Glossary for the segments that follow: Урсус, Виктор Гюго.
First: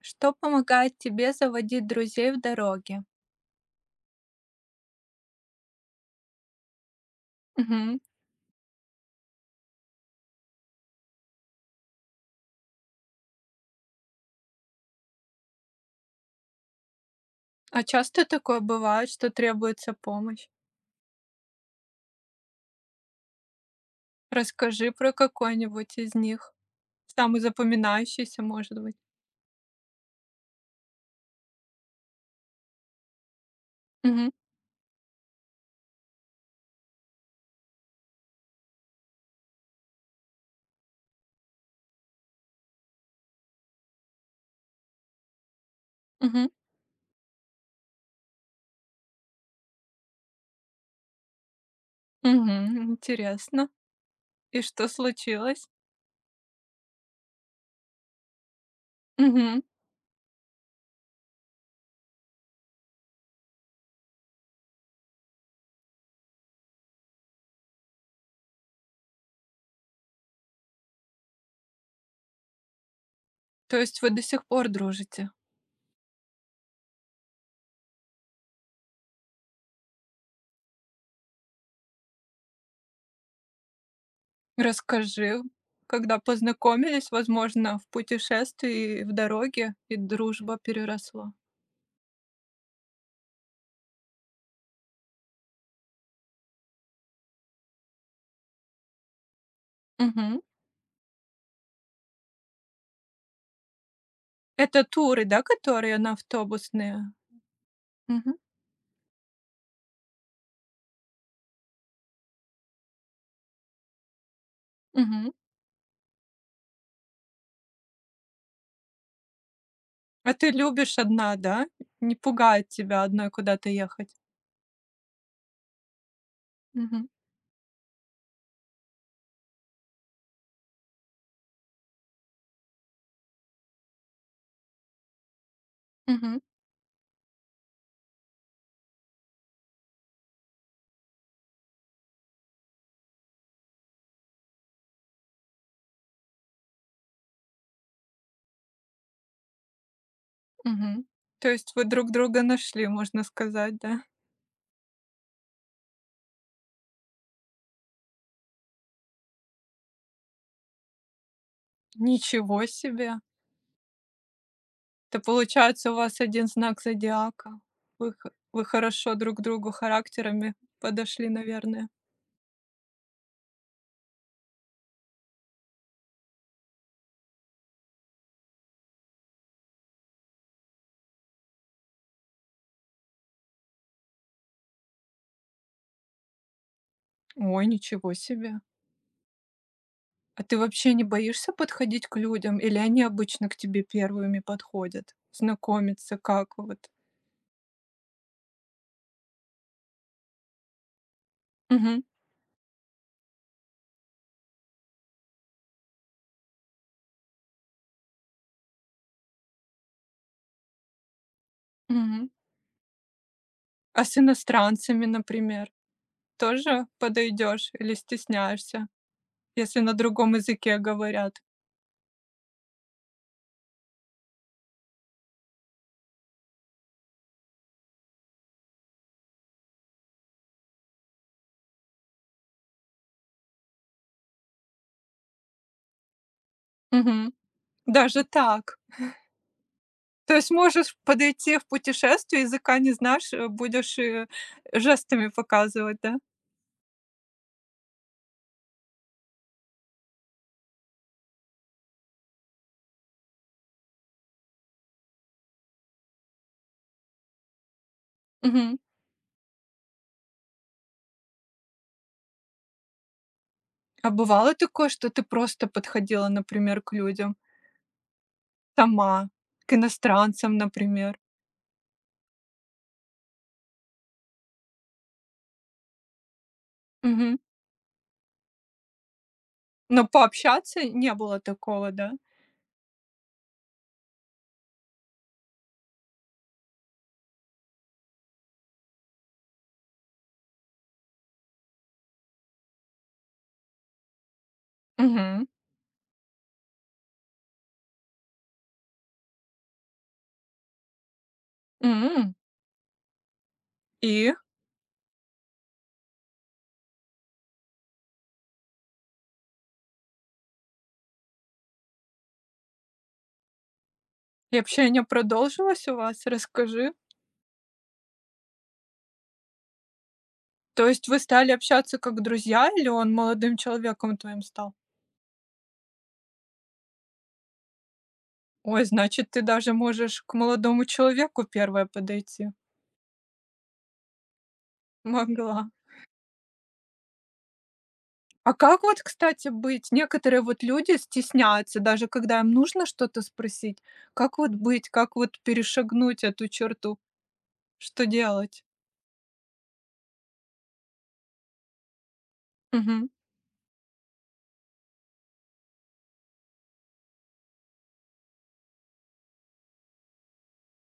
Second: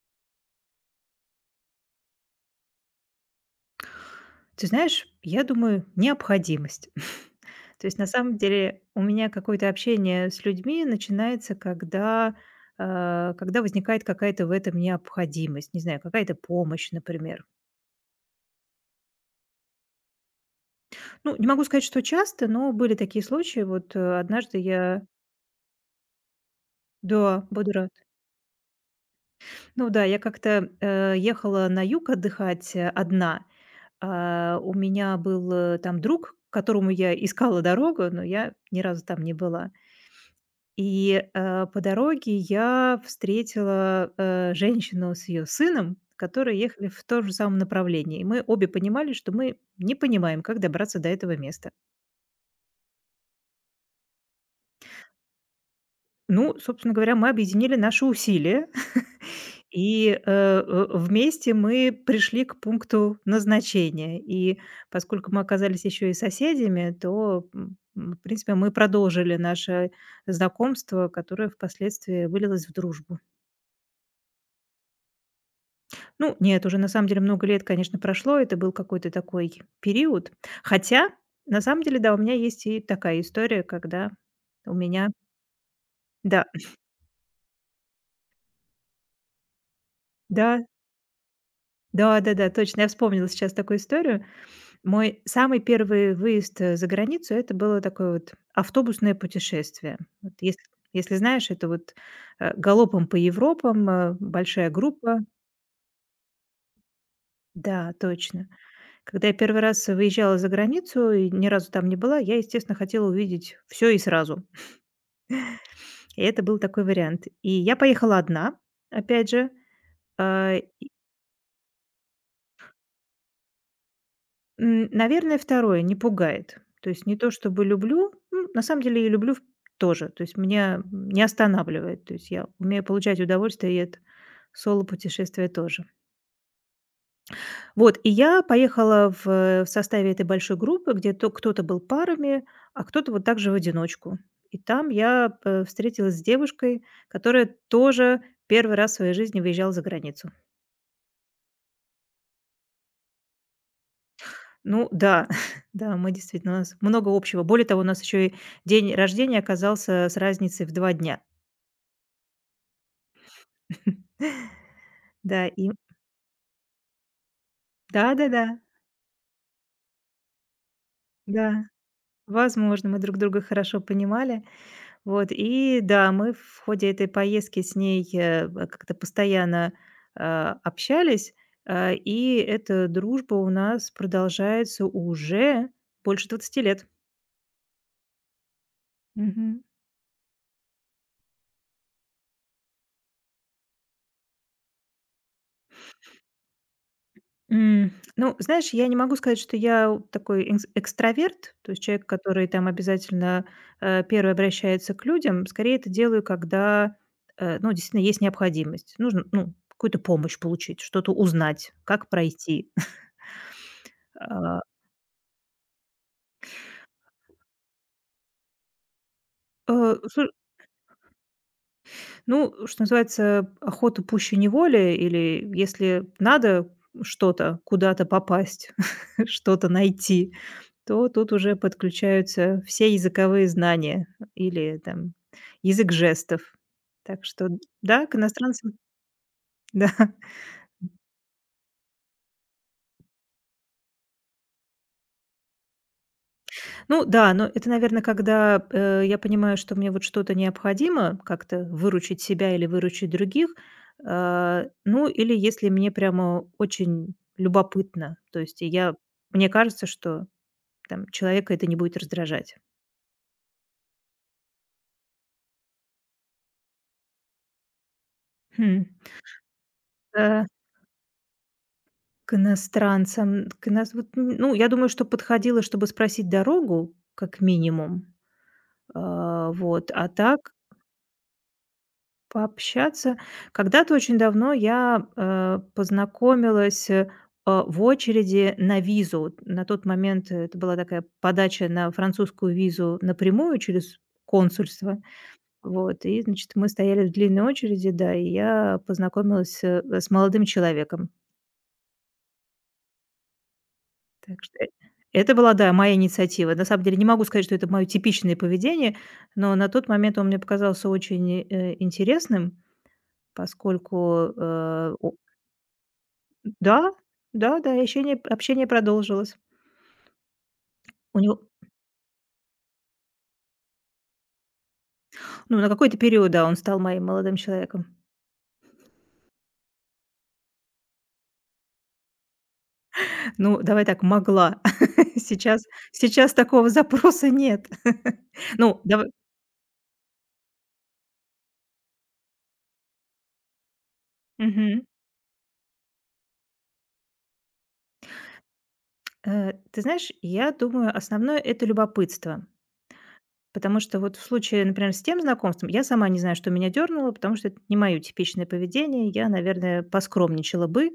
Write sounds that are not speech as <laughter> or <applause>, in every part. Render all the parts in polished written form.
Что помогает тебе заводить друзей в дороге? Ты знаешь, я думаю, необходимость. <laughs> То Мгм. есть на самом деле у меня какое-то общение с людьми начинается, когда возникает какая-то в этом необходимость, не знаю, какая-то помощь, например. А часто такое бывает, что требуется помощь? Ну, не могу сказать, что часто, но были такие случаи. Вот однажды Расскажи я... про какой-нибудь из них. Самый Да, буду рад. запоминающийся, может быть. Ну да, я как-то ехала на юг отдыхать одна. Мгм. А, у меня был там друг, которому я искала дорогу, но я ни разу там не была. И по дороге я встретила, женщину с ее сыном, Мгм. которые ехали в том же самом направлении. И мы обе понимали, что мы не понимаем, как добраться до этого места. Мгм. Интересно. И что случилось? Ну, собственно говоря, мы объединили наши усилия. Мгм. <laughs> И вместе мы пришли к пункту назначения. И поскольку мы оказались еще и соседями, то, в принципе, мы продолжили наше знакомство, которое впоследствии вылилось в дружбу. То есть вы до сих пор дружите? Ну, нет, уже на самом деле много лет, конечно, прошло. Это был какой-то такой период. Хотя, на самом деле, да, у меня есть и такая история, когда у меня... Расскажи, когда Да, познакомились, возможно, в путешествии, в дороге, и дружба да, переросла. да-да-да, точно. Я вспомнила сейчас такую историю. Мой самый первый выезд, за границу — это было такое вот автобусное путешествие. Вот Мгм. если знаешь, это вот, галопом по Европам, большая Это группа. туры, да, которые на автобусные? Да, Мгм. точно. Когда я первый раз выезжала за границу и ни разу там не была, я, естественно, хотела увидеть все и сразу. Мгм. И это был такой вариант. И я поехала одна, опять же. А ты А, любишь одна, да? Не пугает тебя одной куда-то ехать? Наверное, второе не пугает. То Мгм, есть не то чтобы люблю, на самом деле и люблю в тоже. То есть меня не останавливает. То есть я умею получать удовольствие и от соло-путешествия тоже. мгм, Вот, и я поехала в составе этой большой группы, где то кто-то был парами, а кто-то вот так же в одиночку. И там я, встретилась с девушкой, которая тоже первый раз в своей жизни выезжала за границу. мгм. То есть вы друг друга нашли, можно сказать, да? Ну да, <laughs> да, мы действительно, у нас много общего. Более того, у нас еще и день рождения оказался с разницей в 2 дня. Ничего себе! <laughs> Это Да, и получается, у вас один знак зодиака. Да-да-да, да, Вы хорошо друг другу характерами подошли, да, да. наверное. Возможно, мы друг друга хорошо понимали. Вот, и да, мы в ходе этой поездки с ней, как-то постоянно, общались, и эта дружба у нас продолжается уже больше двадцати лет. Ой, ничего себе. Мгм. А ты вообще не боишься подходить к людям? Или они обычно к тебе первыми подходят? Знакомиться как вот? М, ну, знаешь, я не могу сказать, что я такой инс экстраверт, то есть Мгм, человек, который там обязательно, первым обращается к людям. Скорее это делаю, когда, ну, действительно есть необходимость. Нужно, ну, какую-то помощь получить, что-то узнать, как мгм. пройти. <laughs> А с А, иностранцами, например? Тоже подойдешь или стесняешься, если на э, слу другом языке говорят? Ну, что называется, охота пуще неволи, или если надо что-то, куда-то попасть, <laughs> что-то найти, то тут уже подключаются все языковые знания или там язык жестов. Так Мгм. что да, к Даже иностранцам, так? <laughs> да. То есть можешь подойти в путешествие, языка не знаешь, будешь, жестами показывать, да? Ну да, но это, наверное, когда, я понимаю, что мне вот что-то необходимо, как-то выручить себя или выручить других. А, ну, или если мне прямо очень любопытно. То есть Мгм. я мне кажется, что там человека это не будет раздражать. А бывало такое, что ты просто подходила, например, к людям Хм. сама, к Э, иностранцам, например? К иностранцам, к ино вот, ну, я думаю, что подходила, чтобы спросить дорогу, Мгм. как минимум. А, вот, Но а так... пообщаться не было такого, да? Пообщаться. Когда-то очень давно я, познакомилась, в очереди на визу. Вот. На тот момент это была такая подача на французскую визу напрямую через консульство. Мгм. Вот, и, значит, мы стояли в длинной очереди, да, и я познакомилась, с молодым человеком. М. И? Так что это была, да, моя инициатива. На самом деле не могу сказать, что это мое типичное поведение, но на тот момент он мне показался очень, интересным, поскольку, И общение продолжилось у вас? Расскажи. Да, да-да, и ощение общение продолжилось. То есть вы У него... стали общаться как друзья или он молодым человеком твоим стал? ну, на какой-то период, да, он стал моим молодым человеком. Ой, значит, ты даже можешь к молодому человеку первая подойти. Ну, давай так, могла. <laughs> Могла. Сейчас сейчас такого запроса нет. <laughs> А Ну, как вот, давай... кстати, быть? Некоторые вот люди стесняются, даже когда им нужно что-то спросить. Как вот мгм. быть? Как вот перешагнуть эту черту? Что делать? Ты знаешь, я думаю, основное — это любопытство. Мгм. Потому что вот в случае, например, с тем знакомством, я сама не знаю, что меня дернуло, потому что это не мое типичное поведение. Я, наверное, поскромничала бы,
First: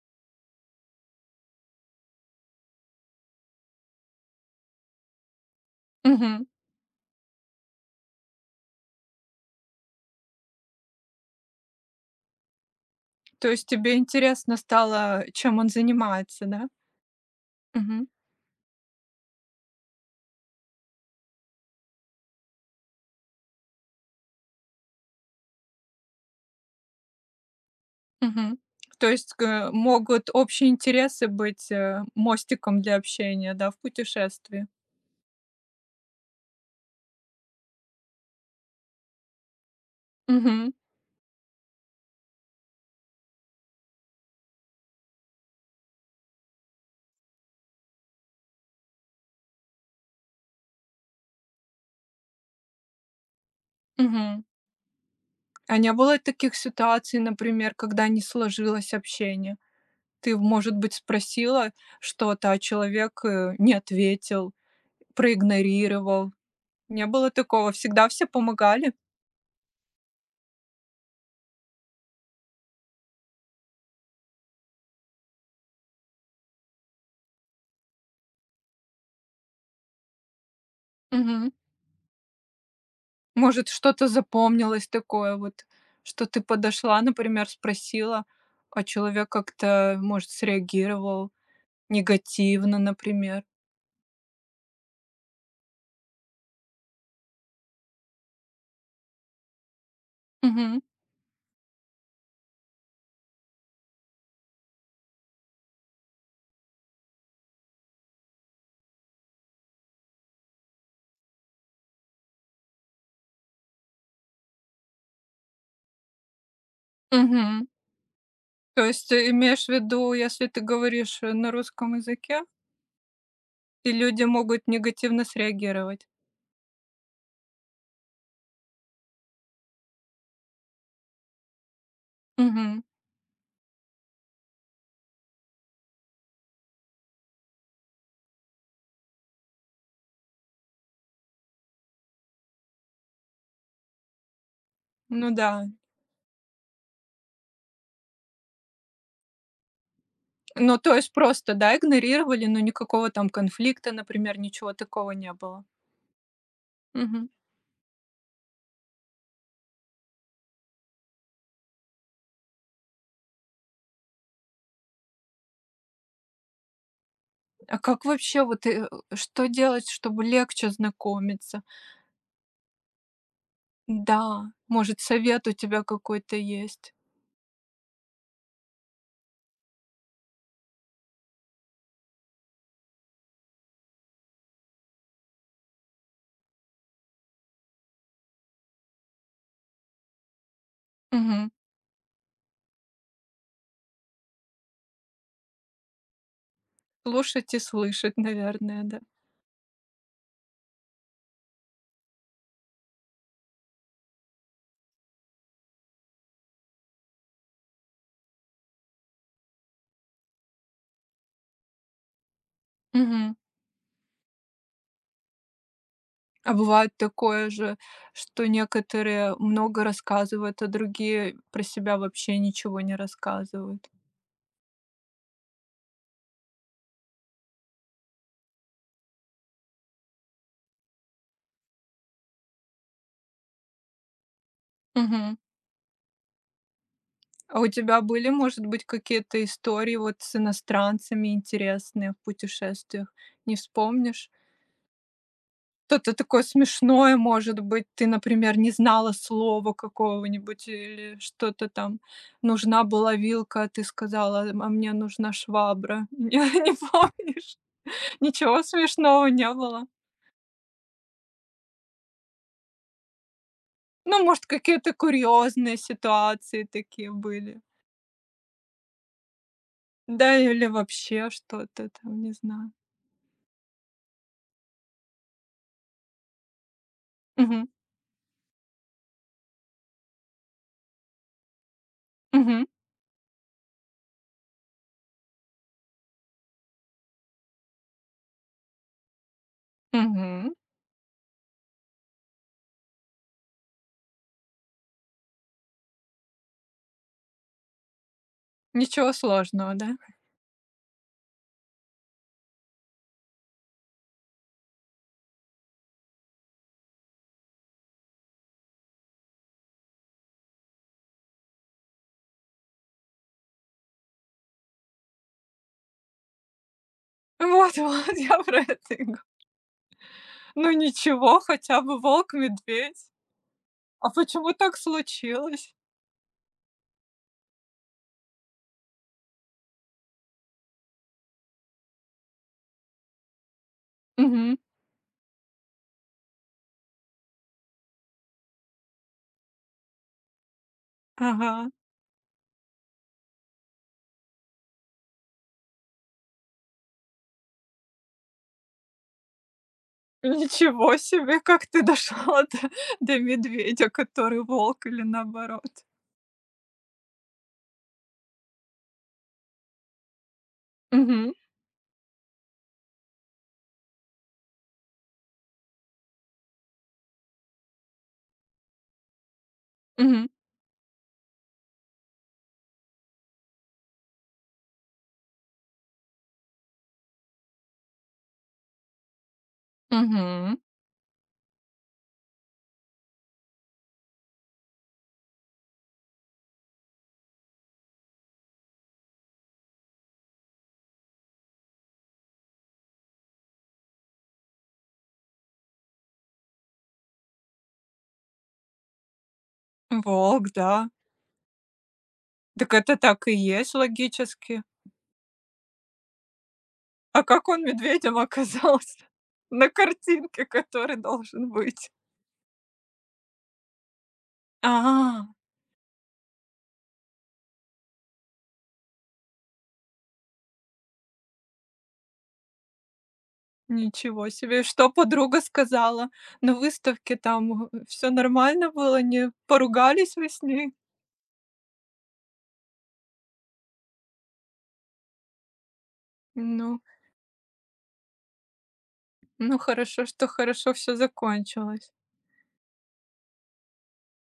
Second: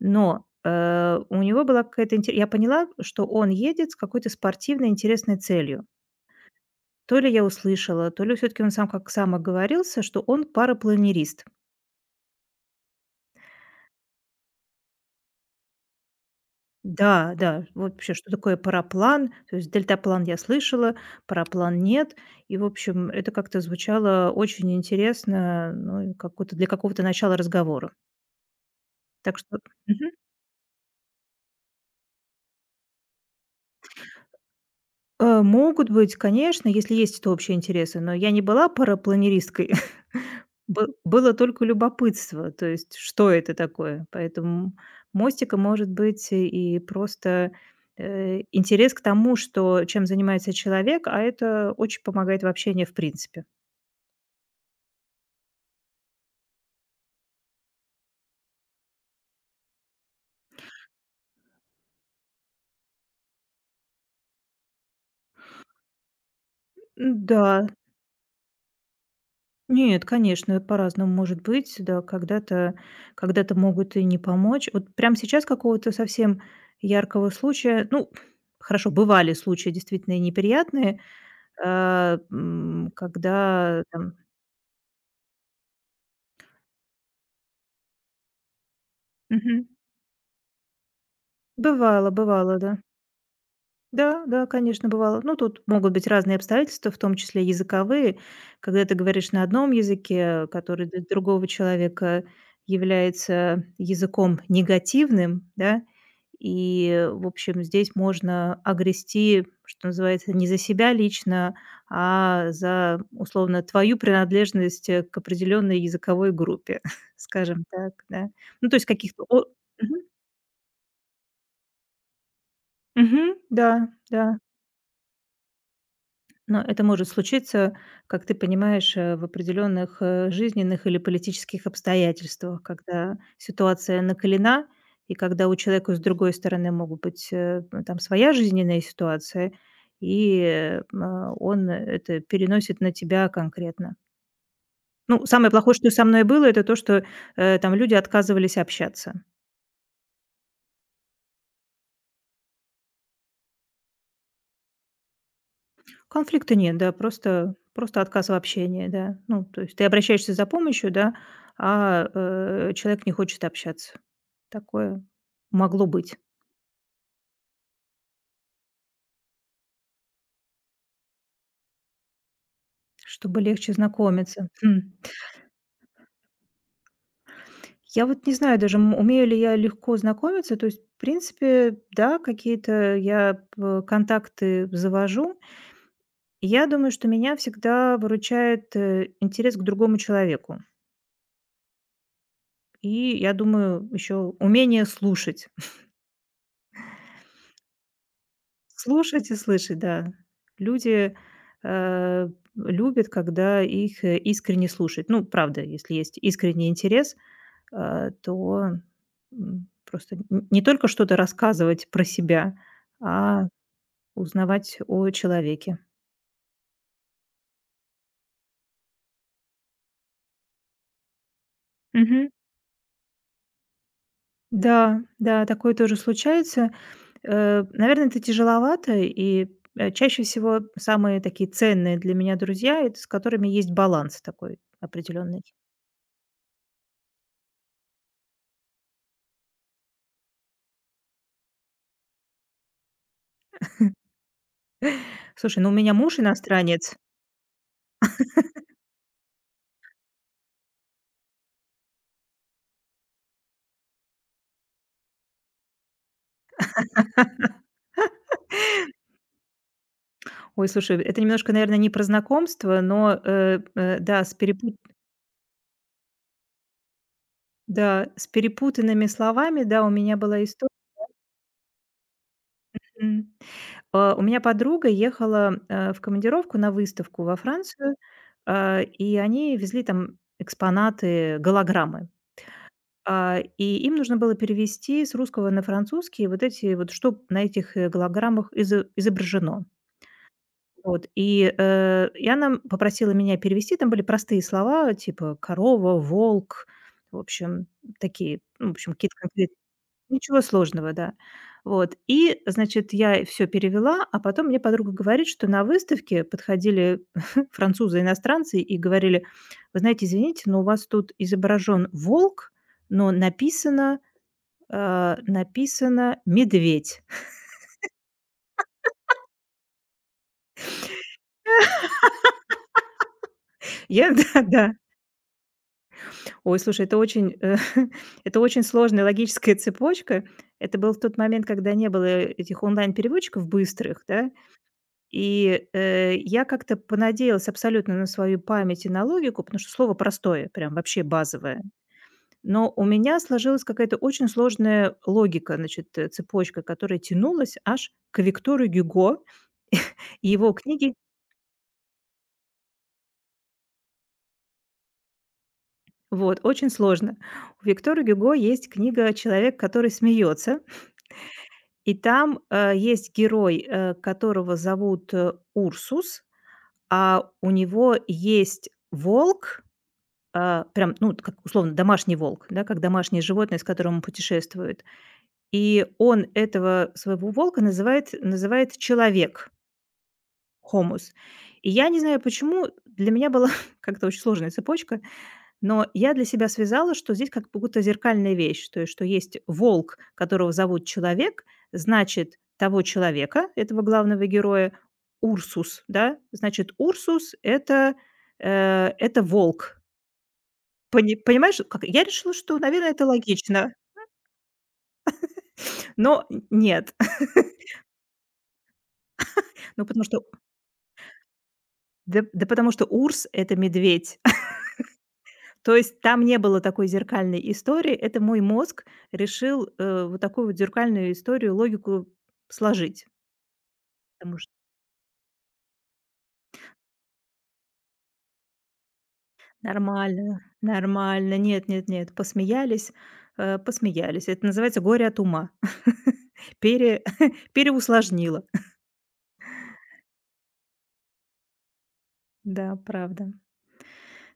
но у него была какая-то... Я поняла, что он едет с какой-то спортивной интересной целью. Мгм. То ли я услышала, то ли все-таки он сам как сам оговорился, что он парапланерист. То есть тебе интересно стало, чем он занимается, да? Да, да, вот Мгм. вообще, что такое параплан, то есть дельтаплан я слышала, параплан нет, и, в общем, это как-то звучало очень интересно, ну, и какое-то для какого-то начала разговора. Мгм. То есть, Так что... к Мгм. могут общие интересы быть, мостиком для общения, да, в путешествии. Могут быть, конечно, если есть это общие интересы, но я не была парапланеристкой. <laughs> Мгм, Бы Было только любопытство, то есть что это такое. Поэтому мостика может быть и просто, интерес к тому, что чем занимается человек, а это очень помогает в общении в принципе. мгм. А не было таких ситуаций, например, когда не сложилось общение? Ты, может быть, спросила что-то, а человек, не ответил, проигнорировал? Не было Да. такого? Всегда все помогали? Нет, конечно, по-разному может быть. Да, когда-то могут и не помочь. Вот прямо сейчас какого-то совсем яркого случая, ну, хорошо, бывали случаи действительно и неприятные, Мгм. Может, когда что-то там... запомнилось такое вот, что ты подошла, например, спросила, а человек Мгм. как-то, может, среагировал? Бывало, бывало, да. Негативно, например. Да, да, конечно, бывало. Ну, тут могут быть разные обстоятельства, в том числе языковые, когда ты говоришь на одном языке, Мгм. который для другого человека является языком негативным, да, и, в общем, здесь можно огрести, что называется, не за себя лично, а за, условно, твою принадлежность к определенной языковой группе, <laughs> скажем Мгм. так, да. Ну, то То есть есть каких-то... ты имеешь в Мгм. виду, если ты говоришь, на русском языке, Мгм. Да, и люди да. могут негативно среагировать? Но это может случиться, как ты понимаешь, в определенных жизненных или политических обстоятельствах, Мгм. когда ситуация накалена, и когда у человека с другой стороны могут быть ну, там своя жизненная ситуация, и он это переносит на тебя конкретно. Ну, Ну да. самое плохое, что со мной было, это то, что там люди отказывались общаться. Ну, то есть просто, да, игнорировали, но никакого там конфликта, например, ничего такого не было. Конфликта нет, да, Мгм. просто отказ в общении, да. Ну, то есть ты обращаешься за помощью, да, человек не хочет общаться. Такое могло быть, А как вообще вот, что делать, чтобы легче знакомиться? чтобы легче знакомиться. Да, Хм. может, совет у тебя какой-то есть? Я вот не знаю даже, умею ли я легко знакомиться. То есть, в принципе, да, какие-то я п контакты завожу. И я думаю, что меня всегда выручает, интерес к другому человеку. Мгм. И, я думаю, еще умение слушать. Слушать и слышать, наверное, да. Слушать и слышать, да. Люди, э, любят, когда их, искренне слушают. Ну, правда, если есть искренний интерес, то, просто н не только что-то рассказывать про себя, Мгм. а узнавать о человеке. А бывает такое же, что некоторые много рассказывают, а другие про себя Мгм. вообще ничего не рассказывают. Да, да, такое тоже случается. Наверное, это тяжеловато, и, чаще всего самые такие ценные для меня друзья — это с которыми есть баланс такой Мгм. определенный. А у тебя были, может быть, какие-то истории вот с иностранцами интересные в путешествиях? Не вспомнишь? Слушай, ну, у меня Что-то муж такое иностранец. смешное, может быть, ты, например, не знала слова какого-нибудь или что-то там. Нужна была вилка, а ты сказала, а мне нужна швабра. <laughs> Не, не помнишь? Ничего смешного не было? Ой, слушай, это немножко, наверное, не про знакомство, но, Ну, да, с может, перепут какие-то курьезные ситуации такие были. да, с перепутанными словами, да, у меня Да, была или история. вообще что-то там, не знаю. М. А, у меня подруга ехала, в командировку на выставку во Мгм, Францию, а, и они везли там экспонаты, голограммы. мгм, А, и им нужно было перевести с русского на французский вот эти вот, что на этих, голограммах изображено. мгм. Вот, и она попросила меня перевести. Там были простые слова, типа корова, волк, в общем, такие, ну, в общем, Ничего какие-то конкретные. сложного, да? <laughs> Ничего сложного, да. Вот. И, значит, я все перевела, а потом мне подруга говорит, что на выставке подходили <laughs> французы, иностранцы и говорили, вы знаете, извините, но у вас тут изображен волк, но написано медведь. Вот вот, я про это и го Ну ничего, хотя бы волк-медведь. <laughs> А Я, да, почему да. так случилось? Ой, слушай, это очень, <laughs> это очень сложная логическая <laughs> цепочка. Это был тот момент, когда не было этих онлайн-переводчиков быстрых, да, Мгм. и, я как-то понадеялась абсолютно на свою память и на логику, потому что слово простое, прям вообще базовое. Ага. Но у меня сложилась какая-то очень сложная логика, значит, цепочка, которая тянулась аж к Виктору Гюго и его книге. Ничего себе, как ты дошла до медведя, который волк или наоборот. Вот, очень сложно. У Виктора Гюго есть книга «Человек, который смеется». Мгм, И там, есть герой, которого зовут, Урсус, а у него есть волк, мгм, а, прям, ну, вот как условно домашний волк, да, как домашнее животное, с которым он путешествует. И он этого своего волка называет человек, мгм. хомус. И я не знаю почему, для меня была <laughs> как-то очень сложная цепочка. Но я для себя связала, что здесь как будто зеркальная вещь, то есть что есть волк, которого зовут человек, значит, того человека, этого главного героя, Урсус, да, значит, Урсус это волк. Волк, да. Понимаешь, как? Я решила, что, Так наверное, это это так и логично, есть логически. <laughs> но нет. А <laughs> как он медведем оказался <laughs> на Ну, потому что, картинке, который должен быть? да, да потому что Урс — это медведь. А, <laughs> То есть там не было такой зеркальной истории. Это мой мозг решил вот такую вот зеркальную историю, логику сложить. ничего Потому что себе. И что подруга сказала? На выставке там, все нормально было, не поругались вы нормально, с ней? нормально. Нет, нет, нет. Посмеялись. Это называется горе от ума. <laughs> Ну Пере <laughs> переусложнила. ну, хорошо, что хорошо все закончилось. Да, правда.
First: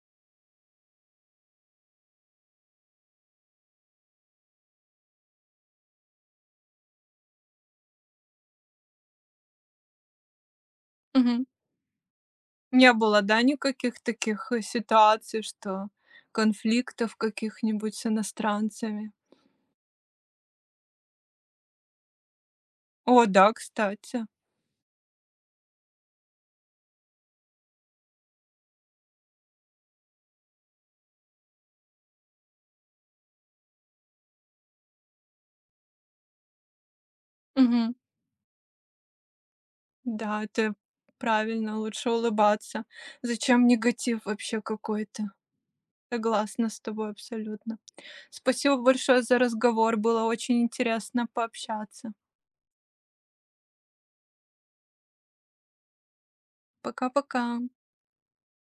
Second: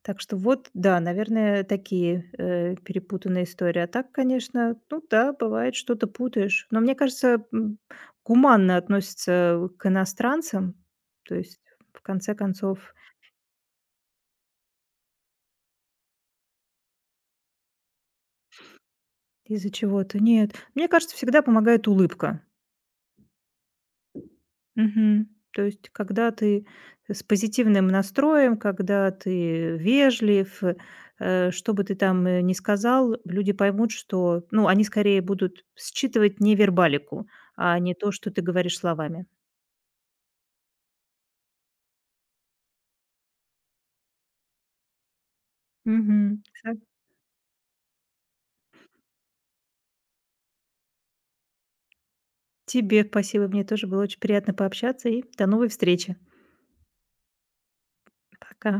Так что вот, да, наверное, такие, перепутанные истории. А так, конечно, ну да, бывает, что-то путаешь. Но мне кажется, гуманно относятся к иностранцам. То Мгм. есть, в конце Не концов, было, да, никаких таких, ситуаций, что конфликтов каких-нибудь с иностранцами? из-за чего-то нет. Мне кажется, всегда помогает улыбка. О да, кстати. Мгм. То есть, когда ты с позитивным настроем, когда ты вежлив, что бы ты там, ни сказал, люди поймут, что, ну, они скорее будут считывать не вербалику, а Мгм. не то, что ты говоришь словами. Да, это правильно, лучше улыбаться. Зачем негатив вообще какой-то? Мгм. Согласна с тобой абсолютно. Спасибо большое за разговор, было очень интересно пообщаться. Тебе спасибо, мне тоже было очень приятно пообщаться, и до новой встречи. Пока-пока. Пока.